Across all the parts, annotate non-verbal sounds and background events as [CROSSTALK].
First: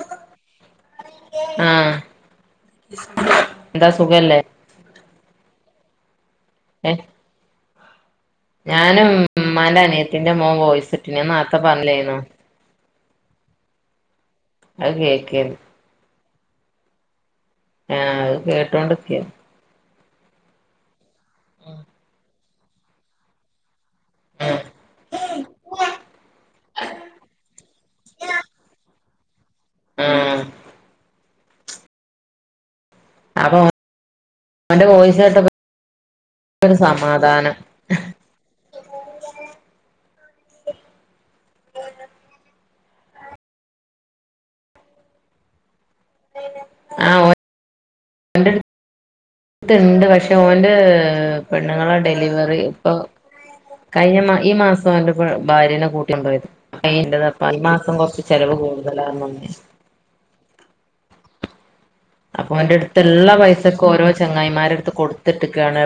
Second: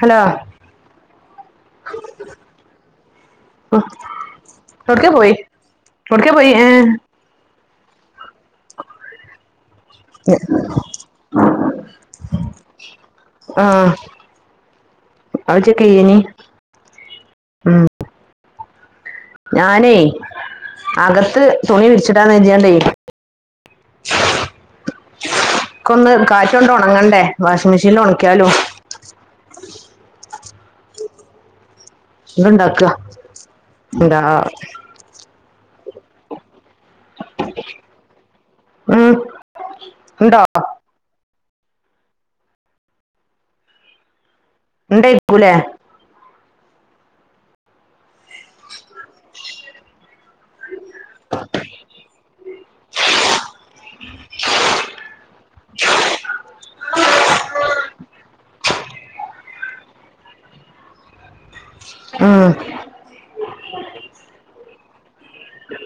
Hello ആ എന്താ സുഖല്ലേ എടക്കെപോയി ഏ ഞാനും മ്മാന്റെ അനിയത്തിന്റെ മോൻ വോയിസ് ഇട്ടിന് നാൻ നേത്തെ പറഞ്ഞില്ലായിന്ന ആ അത് കേക്കേന്ന് അജ കയ്നി ആ കേട്ട കൊണ്ടിരിക്ക ഞാനേ അകത്ത് തുണി വിടിച്ചിടാ നേരതിയാണ്ടേ ക്കൊന്ന് കാറ്റൊണ്ട് ഉണങ്ങണ്ടേ വാഷിംഗ് മെഷീനിൽ ഉണിക്കിയാലും ആ ആ ഇത്ണ്ടാക്ക അപ്പൊ ഓന്റെ വോയിസ് കേട്ടപ്പം സമാധാനം ണ്ടോ ണ്ടയിരിക്കൂലേ ആ [UNINTELLIGIBLE] പക്ഷെ ഓന്റെ ഹേ പെണ്ണുങ്ങളെ ഡെലിവറി ഇപ്പൊ കഴിഞ്ഞ ഈ മാസം അവന്റെ ഭാര്യനെ കൂട്ടിണ്ടോയത് [UNINTELLIGIBLE] ഈ മാസം കൊറച്ച് ചെലവ് കൂടുതലാന്ന ഉം അപ്പൊ ഓന്റെ ട്ത്ത് ള്ള പൈസക്ക് ഓരോ ചങ്ങായിമാര കൊടുത്തിട്ടക്കാണ്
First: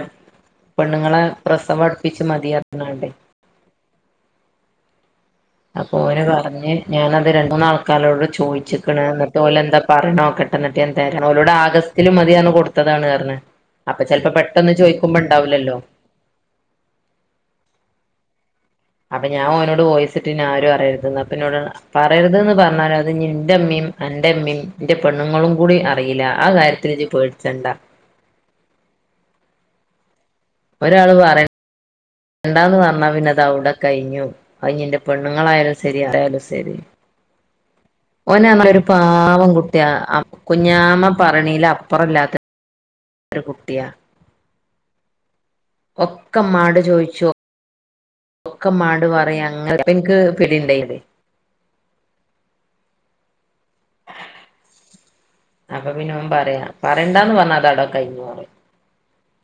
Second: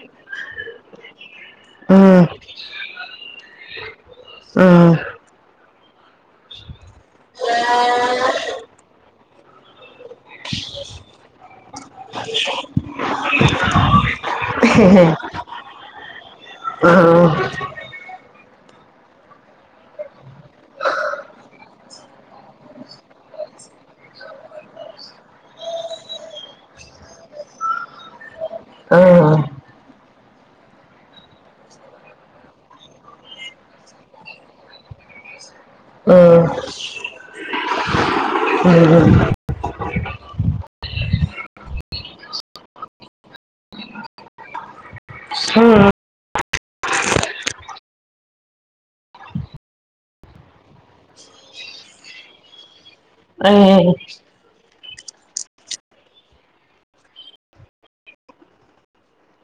പെണ്ണുങ്ങളെ പ്രസവം ഉം അടുപ്പിച്ച് മതി അ ർഞ്കാണ്ടേ ആ അപ്പൊ ഓന് പറഞ്ഞ് ഞാന് അത് രണ്ട് മൂന്ന് ആൾക്കാരോട് ചോയിച്ച്ക്ക്ണ് എന്നിട്ട് ഓലെന്താ പറിണത് ക്കട്ടെ എന്നിട്ട് ഞാൻ തരാ ഓലോടെ ആഗസ്റ്റ്ല് മതിന്ന് കൊടുത്തതാണ് പറഞ് അപ്പൊ ചിലപ്പോ പെട്ടന്ന് ഉം ചോയ്ക്കുമ്പം ഉണ്ടാവ്ല്ലല്ലോ ഉം അപ്പൊ ഞാൻ ഓനോട് വോയിസ്‌ വീട്ടിനി ആരും അറിയരുത്ന്ന് അപ്പ ഇന്നോട് പറഞ് പറയരുത് പറഞ്ഞാലും അത് ഇന്റെ ഇമ്മീം അന്റെ ഇമ്മീം ഇന്റെ പെണ്ണുങ്ങളും കൂടി അറീല്ല ആ കാര്യത്തില് ഇജ് പേട്ച്ചണ്ട ഉം ഒരാള് പറ ണ്ടാന്ന് പറഞ്ഞാ പിന്നത് അവ്ടെ കഴിഞ്ഞു അത് ന്റെ പെണ്ണുങ്ങളായാലും ശരി ആയാലും ശരി ഓന് ആ പറ ഒരു പാവം കുട്ടിയാ കുഞ്ഞാമ്മ പറിണില് അപ്പറം ഇല്ലാത്ത ഒരു കുട്ടിയാ ഉം ഒക്ക മ്മാട് ചോയിച്ചോ ഒക്കമാട് പറയാ അങ്ങൻതോൽക്ക്‌ [UNINTELLIGIBLE] ഏയ് അപ്പൊ പിന്നെ ഓൻ പറയാ പറേണ്ടാന്ന് പറഞ്ഞ അത് അവിടെ കഴിഞ്ഞു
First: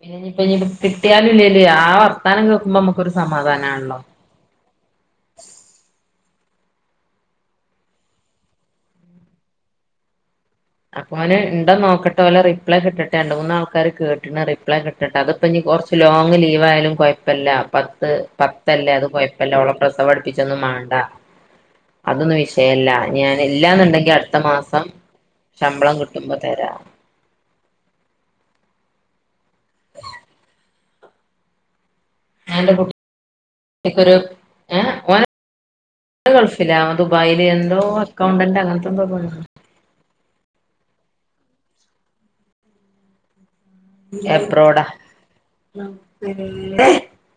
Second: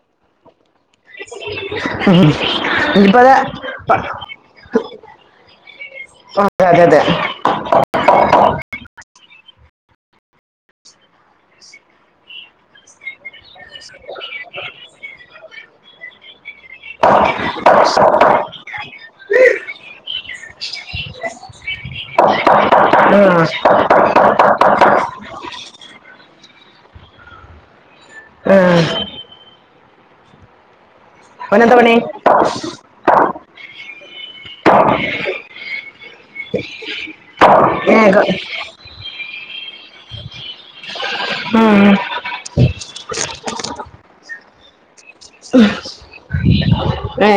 പിന്നെ ഇനിപ്പം ഇത് കിട്ടിയാലും ഇല്ലെ ആ വർത്താനം കേക്കുമ്പോ മുക്കൊരു ഇനിയിപ്പോ അതെ സമാധാനാണല്ലോ അതെതെ അപ്പൊ ഓന് ഇണ്ടോ നോക്കട്ടെ ഓലെ റിപ്ലൈ കിട്ടട്ടെ രണ്ട് മൂന്ന് ആൾക്കാര് കേട്ട്ണ് റിപ്ലൈ കിട്ടട്ടെ അത്പ്പോ കൊർച്ച് ലോങ് ലീവ് ആയാലും കൊഴപ്പല്ല പത്ത് പത്തല്ലേ അത് കൊഴപ്പല്ല ഓളെ പ്രസവ അട്പ്പിച്ചൊന്നും മാണ്ട അതൊന്നും വിശയല്ല ഞാൻ ഉം ഇല്ലാന്നുണ്ടെങ്കി അടുത്ത മാസം ശമ്പളം കിട്ടുമ്പോ തരാം ഉം ഓനെന്താ പണി [UNINTELLIGIBLE] കുട്ടിക്ക് ഒരു ഹേ ഓൻ ഗൾഫിലാ ദുബായില് എന്തോ ഏ അക്കൗണ്ടന്റ് അങ്ങനത്തെ എന്തോ പ ഉം എബ്രോട് ആഹാ ഏ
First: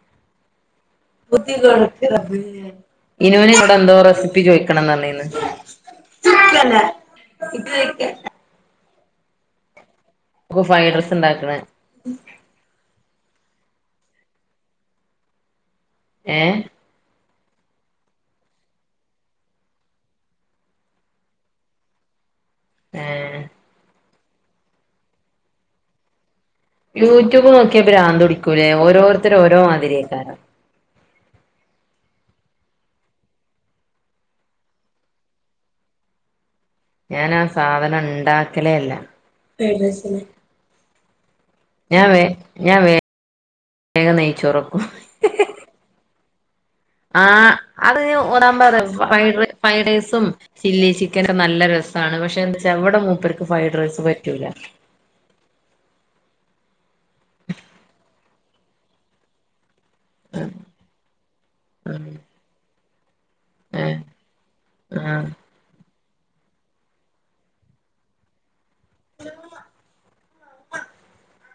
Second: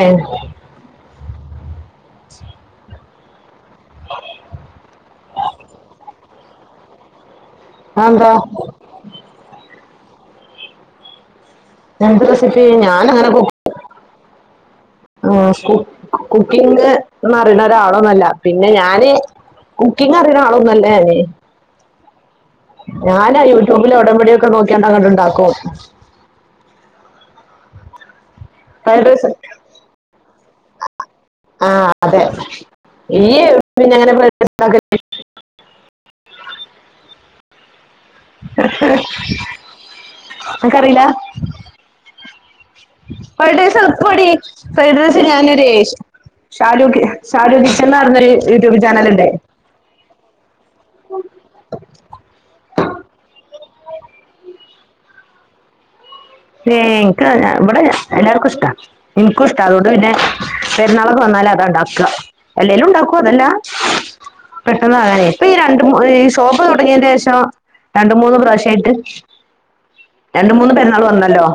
ഇനി ഓന് ഇവിടെ എന്തോ റെസിപ്പി ചോയ്ക്കണോന്ന് പറനിന്ന് അതെന്താ ഇപ്പൊ ഫൈഡ്രെയ്സ് ഉണ്ടാക്ക്‌ണേ എന്റെ റെസിപ്പി ഞാനങ്ങനെ ഫു ഓഹ് സ്ക്കൂ ഏ കുക്കിംങ് [UNINTELLIGIBLE] അറിയണ ഒരാളൊന്നല്ല പിന്നെ ഞാന് കുക്കിങ് അറിണേ ആളൊന്നുല്ല ഞാന് ഏ ഞാനാ യൂട്യൂബില് ഓടമ്പടി ക്കെ നോക്കി [UNINTELLIGIBLE] ണ്ടാക്കും. യൂട്യൂബ് നോക്ക്യ ഭ്രാന്ദ് ഉടി കുലേ. ഫ്രൈഡ് റൈസ് ഓരോര്ത്തരും ഓരോ മാതിരയ്ക്കാരം. ആഹ് അതെ [UNINTELLIGIBLE] ഞാനാ സാധനം ണ്ടാക്കലേ അല്ല. ഫെയ്ടേസ ലെ അൻക്കറീലാ? ഞാൻ വേഗം ഫൈടേസെൾപ്പാടീ നെയ്ച്ചോറക്കും ഫൈഡ്രേസ് ഞാനൊരേഷ് ആ അത് പറഞ്ഞൊരു യൂട്യൂബ് [UNINTELLIGIBLE] ചാനലുണ്ട് ഫൈഡ്രേ ഫൈടേസും ചില്ലി ചിക്കനും നല്ല രസാണ്. പക്ഷെ എന്താ ച്ചാ ഇവടെ മൂ പർക്ക് ഫൈഡ്റൈസ് പറ്റൂല. ഏഹ് ഇൻക് വെടെ എല്ലാർക്കുഷ്ട്ടാ. ഇൻക്കുഷ്ട്ടാ അതോ ത് പിന്നെ പെരുന്നാളൊക്കെ വന്നാല അതാണ്ടാക്ക. ഉം എല്ലെലും ഉണ്ടാ കൊതല്ല ഏ പെട്ടെന്ന് ആ അനെ ഇപ്പഈ രണ്ട് മൂ ഏ ഷോപ് തൊട്ങ്ങേന്റെഷം രണ്ട് മൂന്ന് പ്രാവ്ഷ് ഏൻട്ട് രണ്ട് മൂന്ന് പെരുന്നാൾ വന്ന് ട്ടോ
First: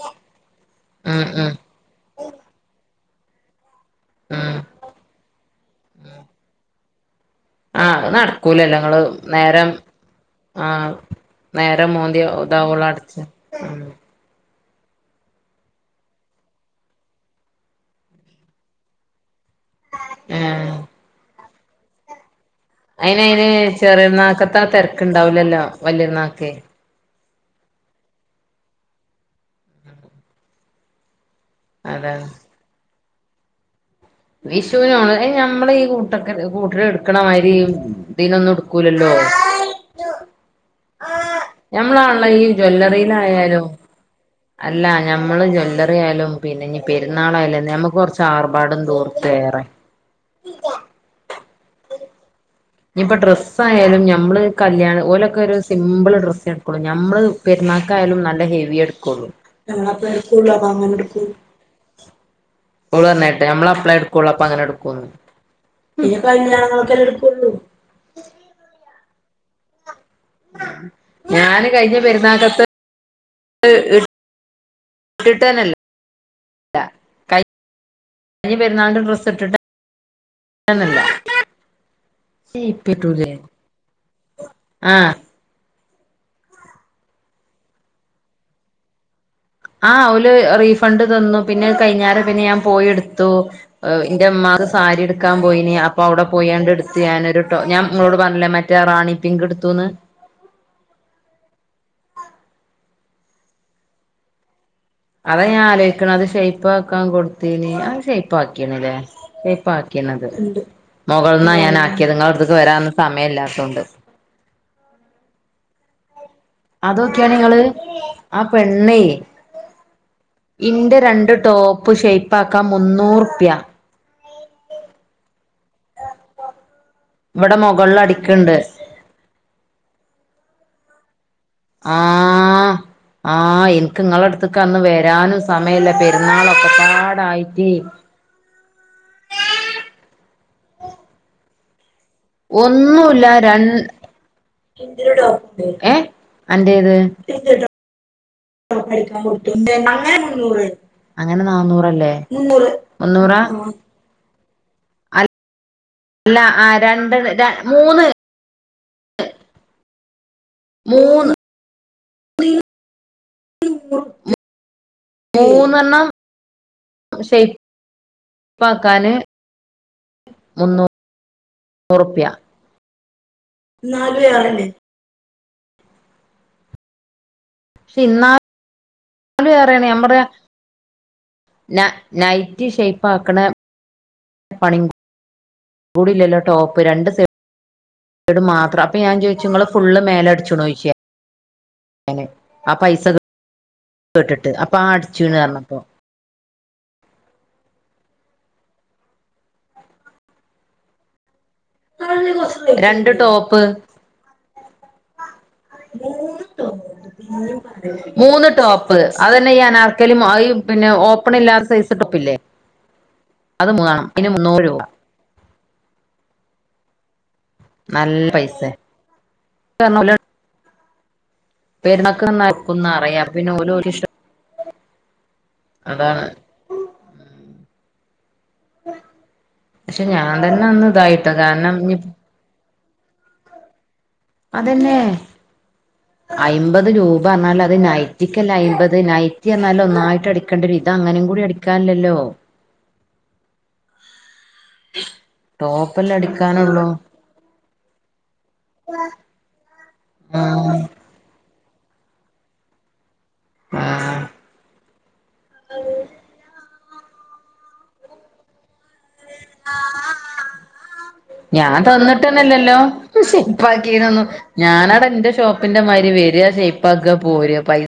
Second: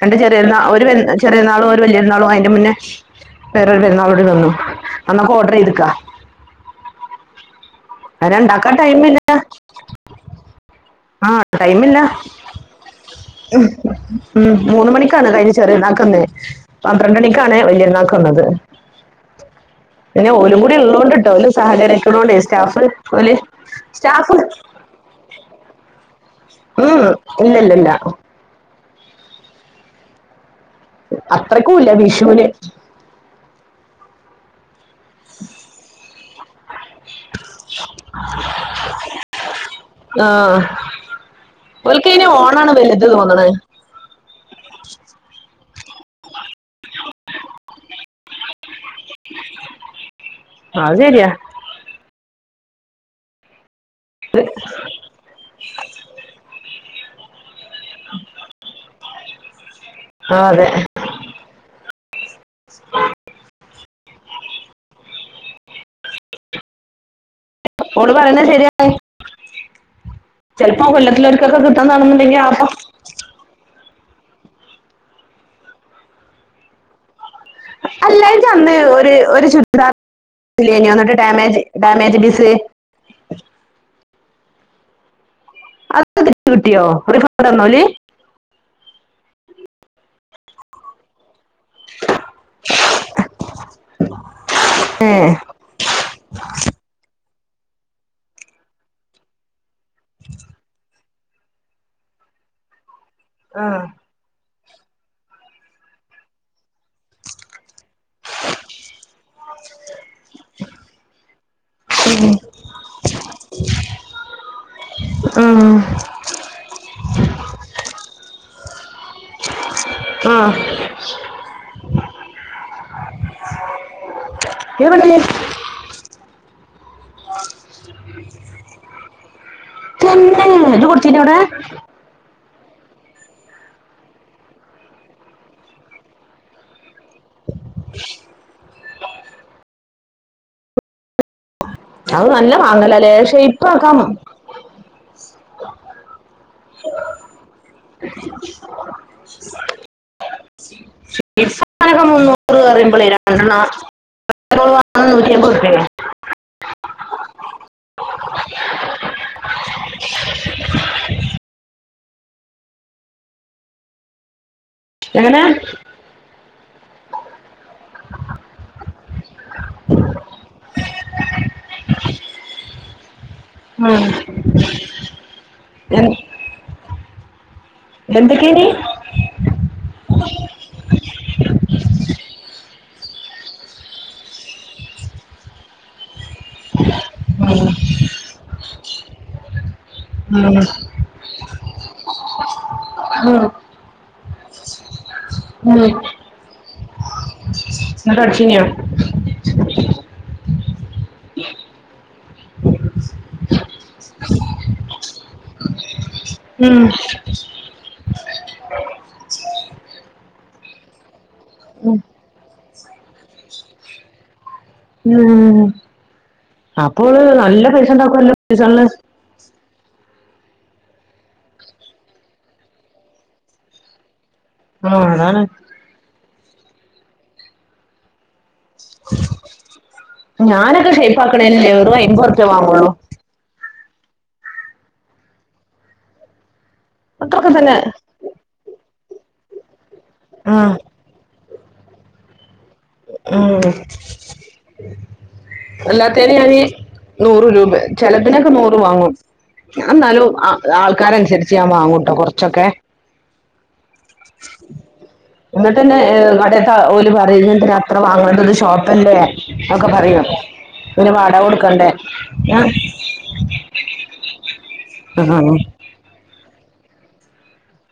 രണ്ട് ചെറിയര്ന്നാ ഒരു വെൽ ഉം ഉം ചെറിയര്ന്നാളു ഒരു വല്യര്ന്നാളു അയിന്റെ മുന്നേ [UNINTELLIGIBLE] [UNINTELLIGIBLE] പെരുന്നാളൂട് നിന്നു ഉം അന്നൊക്ക ഓർഡർ ചെയ്ത്ക്കാ ആഹ് നട്ക്കൂലല്ലോ ങ്ങള് ടൈമില്ല നേരം ആഹ് ആ നേരം ടൈമില്ല മോന്ത്യ ഉ താഓള അടച്ച് ഉം മൂന്ന് മണിക്കാണ് കഴിഞ ചെറിയര്ന്നാക്ന്നീഞെ. പന്ത്രണ്ട് മണിക്കാണ് വലിയര്ന്നാക്കന്നത്. പിന്നെ ഏ ഓലും കൂടി ള്ളോണ്ട്ട്ടോ [UNINTELLIGIBLE] സഹകരിക്ക്ണോണ്ടീസ് അയിനയ് ന് ചെറിയര്ന്നാക്കത്താ തെര്ക്ണ്ടാവ് ലല്ലോ വല്ലന്നക്കെ ഇല്ല ഇല്ലല്ല ഉഹ അത്രക്കല്ല വിഷുവിന് വിശ് ക ആഹ് ഓൽക്ക് ഇന്നും അയിന് ഓണാണ് വലുത് തോന്നണേ അല്ലമ്മ ആാലും പിന്നെ ഇനി പെരുന്നാളായാലും നമക്ക് കുറച്ച് ആർപാട തോന്നും ആതരിയ ഇനി ഇപ്പ ഡ്രസ്സ് ആായാലും നമ്മള് കല്യാണം ഓലൊക്കെ ഒരു സിമ്പിൾ ഡ്രസ്സണ് നമ്മള് പെരുന്നക്കായാലും നല്ല ഹെവി എടുക്കുള്ളൂ ഞമ്മ അപ്പ ആ എടുക്കൂല അതെ വാങ്ങൻ എടുക്കും ഉായിട്ട് നമ്മള അപ്പളേ എടുക്കുവുള്ളൂ അപ്പൊ അങ്ങനെ എടുക്കുവന്ന് ഈ കല്യാണങ്ങൊക്കെല്ല എടുപ്പള്ളൂ ഓട് പറയന്ന ശരിയ ചിലപ്പോ കൊല്ലത്തിലൊർക്കൊക്കെ ഞാന് കിട്ടാൻ കഴിഞ്ഞ തണുന്നുണ്ടെങ്കി ആപ്പ പെരുന്നാക്കത്തെ കിട്ടാനല്ലേ അല്ല ക അല്ലാും ചന്ന് ഒരു ഒരു ഇട്ടിട്ടന്നില്ല ശുദ്ിട്ട് ഡാമേജ് ഡാമേജ് ബിസ് ആഹ അത്തി കിട്ടിയോ ിക്കോട്ട്ന്നല ആഹ് ഒരുല് റീഫണ്ട് തന്നു പിന്നെ കൈിഞ്ഞേരം പിന്നെ ഞാൻ പോയി എടുത്തു എന്റെ അ്മാക്ക് സാരി ഏ എടുക്കാൻ പോയിന് അപ്പ അവിടെ പോണ്ട് എടുത്ത് ഞാനൊരു കേട്ടോ ഞാൻ നിോട് പറഞ്ഞില്ലേ മറ്റേറാണി പിങ്ക്ടുുന്ന് ആഹ അത ഞാൻ ആലോചിക്കണം അത് പ്പാക്കാൻ കൊടുത്തീന ആ േപ്പാക്കിയണല്ലേ ഷേപ്പാക്കീണത് മുകളൾന്നാ ഞാൻ ആക്കിയ നിങ്ങള അടുത്തക്ക് വരന്ന സമയം ഇല്ലാത്തോണ്ട് ഉ അതൊക്കെയാ നിങ്ങള് ആ പെണ്ണേ ആ ഇന്റെ രണ്ട് ടോപ്പ് ഷറ്റ് പാക്ക മുന്നൂറ്പ്യ [UNINTELLIGIBLE] ഇവടെ മൊകൾല് അടിക്കണ്ട്. [UNINTELLIGIBLE] ഇത് കൊടുത്തീല്ലവടെ? ആ ആ എനിക്ക് ങ്ങള അടുത്തേക്കന്ന് വരാനും സമയല്ല. പെരുന്നാളൊക്കപ്പാടായിട്ടേ. അത് നല്ല മാങ്ങലല്ലേ ഒന്നൂല്ല രൻ ഷെയ്പ്പാക്കാം [UNINTELLIGIBLE] ഏഹ് അന്റേത് [UNINTELLIGIBLE] അങ്ങേ [UNINTELLIGIBLE] അങ്ങനെ അങ്ങനൊക്കെ നാന്നൂറല്ലേ? മുന്നൂറ്. മുന്നൂറാ? ആ [UNINTELLIGIBLE] നൂറ്റിഅമ്പത് ഉറ്പ്യയാ അല്ല ആ രണ്ട് ര മൂന്ന് എങ്ങനെ ഉ മൂന്നെണ്ണം ഷെയ്പ്പാക്കാന് നു ‌ നൂറുപ്യ ആ എ പക്ഷേ ഇന്നാ നീ ത് വേറേണ് ഞമ്മടെ ന നൈറ്റി ഷേപ്പാക്കണ പണിം കൂടില്ലല്ലോ ടോപ്പ് രണ്ട് സൈ ഡ് മാത്രം. അപ്പ ഞാൻ ചോദിച്ചു ങ്ങള് ഫുള്ള് മേലടിച്ചുണോയ്ക്ക ങ്ങനെ ആ പൈസ കേ കേട്ടിട് ട്ട് അപ്പ ആ അട് ച്ചൂണ് പറഞ്ഞപ്പോ എന്നട്ട അടിച്ചിനിയോ? രണ്ട് ടോപ്പ് [UNINTELLIGIBLE] മൂന്ന് ടോപ്പ് അതന്നെ ഞാൻ ആക്കലും ആയും പിന്നെ ഓ പ്പണില്ലാത്ത സൈസ് ടോപ്പില്ലേ? അത് മേണം അയിന് മുന്നൂറ് രൂ ഉം ആ കൊള്ളാ നല്ല നല്ല പൈസണ്ടാക്കുംല്ലോ പൈസ [UNINTELLIGIBLE] പെരുമക്കള് നോക്കുംന്ന് അറയാം. അപ്പോ പിന്നെ ഓല് ഓല്ടെ ഇഷ്ടം. ആഹ് അതാണ് അതാണ് പക്ഷെ ഞാൻ തന്നെ അന്ന് ഞാനൊക്കെ ഇതായിട്ടോ ഷൈപ്പാക്കണെനു കാരണം വെറും ഇനി അയ്മ്പത് റുപ്പിയെ വാങ്ങുള്ളൂ അതെന്നെ അയ് അമ്പത് രൂപ അത്രയൊക്കെ എന്നാല് അത് തന്നെ നൈറ്റിക്കല്ലേ അയ്മ്പത് നൈറ്റി എന്നാല് ഒന്നാ ആയിട്ട് ആ അടിക്കണ്ടെ ഒരു ഇത് അങ്ങനെ കൂടി അടിക്കാല്ലല്ലോ അല്ലാത്തെന് ഞാനു നൂറ് രൂപ ചെലപ്പിനൊക്കെ നൂറ് വാങ്ങും ഞാൻ എന്നാലും ആ ആഹ് ആൾക്കാരനുസരി ഞാൻ വാങ്ങൂട്ടോ കുറച്ചൊക്കെ ആഹ് എന്നിട്ടന്നെ കട [UNINTELLIGIBLE] ഒരു പറയുന്നു ഇതിനു അത്ര വാങ്ങണ്ട ഷോപ്പ് പിന്നെ വാടക ഞാൻ കൊടുക്കണ്ടേ ആ തന്നിട്ട്ന്നല്ലല്ലോ ഷേപ്പാക്കിനൊന്നും ഞാനടെ എന്റെ ഷോപ്പിന്റെ മാതിരി വരിക ഷേ [UNINTELLIGIBLE] പോര്ക പൈസ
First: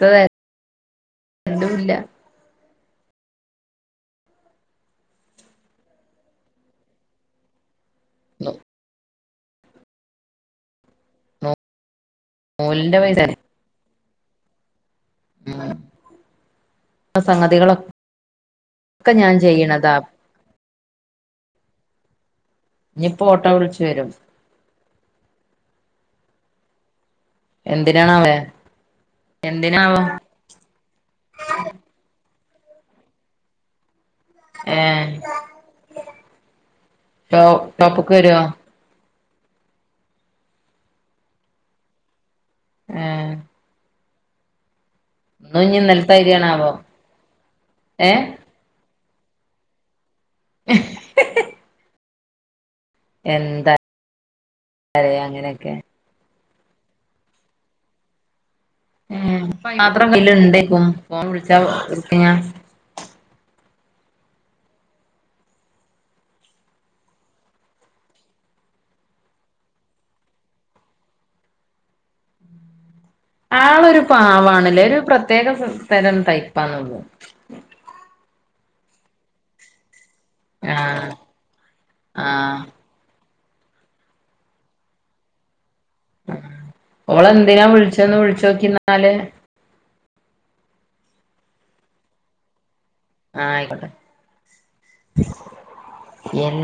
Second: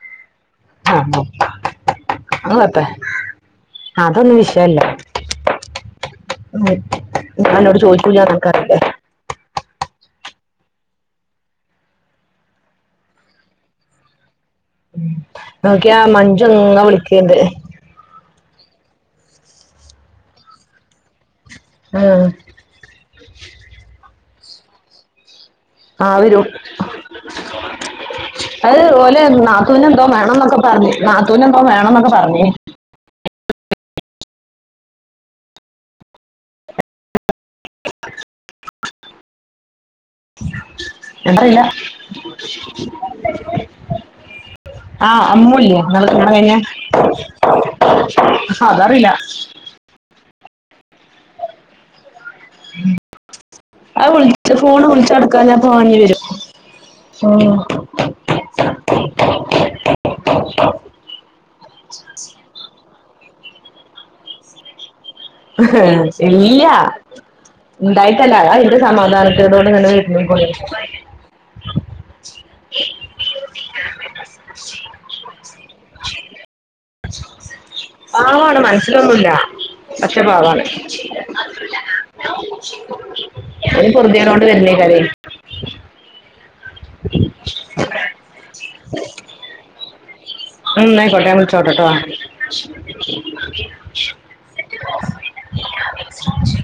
ത ആഹ് അങ്ങത്തെ അതൊന്നും വിഷയല്ല [UNINTELLIGIBLE] ചോദി [UNINTELLIGIBLE] നടക്കാറില്ലേ [UNINTELLIGIBLE] പൈസ തരെ നോക്കിയാ മഞ്ചു ഇങ്ങനെ വിളിക്കണുണ്ട് ഒക്കെ ഞാന് ചെയ്യണതാ ആഹ് ഇനിയിപ്പൊ ഓട്ടോ വിളിച്ചു വരും ആ വരും എന്തിനാണാവോ അത് ഓലെ നാത്തൂന് എന്തിനാവോ എന്തോ വേണം എന്നൊക്കെ പറഞ്ഞു നാത്തൂവിന് എന്തോ വേണംന്നൊക്കെ പറഞ്ഞു ഏഹ് ടൊ ടോപ്പ്ക്ക് വരുവോ എന്താ ഇല്ല [UNINTELLIGIBLE] ഏഹ് ഉ ആഹ് ഇന്നും അമ്മൂല്ലേ ഇഞ്ഞി ഇന്നാള് ഇന്നലത്തെ കല്യാണം കഴിഞ്ഞ മാതിരിയാണാവോ ഏഹ് അതറിയില്ല ഹി ഹി അത് വിളിച്ച ഫോണ് വിളിച്ച പറയാ എടുക്കാ ഞാൻ അങ്ങനെയൊക്കെ പോവേണ്ടി വരും ഓ ഉം [UNINTELLIGIBLE] ഇല്ല ഉണ്ടായിട്ടല്ല അതാ ഇവിടെ സമാധാനതോടെ കൂടെ ഇവിടെ [UNINTELLIGIBLE] ആളൊരു പാവാണല്ലേ ഒരു പ്രത്യേക തരം ടൈ [UNINTELLIGIBLE] മനസ്സിലൊന്നുല്ല പറ്റ പാവാണ്. ആഹ് ആഹ് എൻ പൊർദ്യടോണ്ട് വര്ന്നേയ്കാരേ ഓളെന്തിനാ വിളിച്ചെന്ന് വിളിച്ചോക്കിന്നാല്. ഉം ന്നായ്ക്കോട്ടെ ആൻ വിൾച്ചോട്ടെട്ടോ? ആഹ് ആയ്ക്കോട്ടെ. എൻ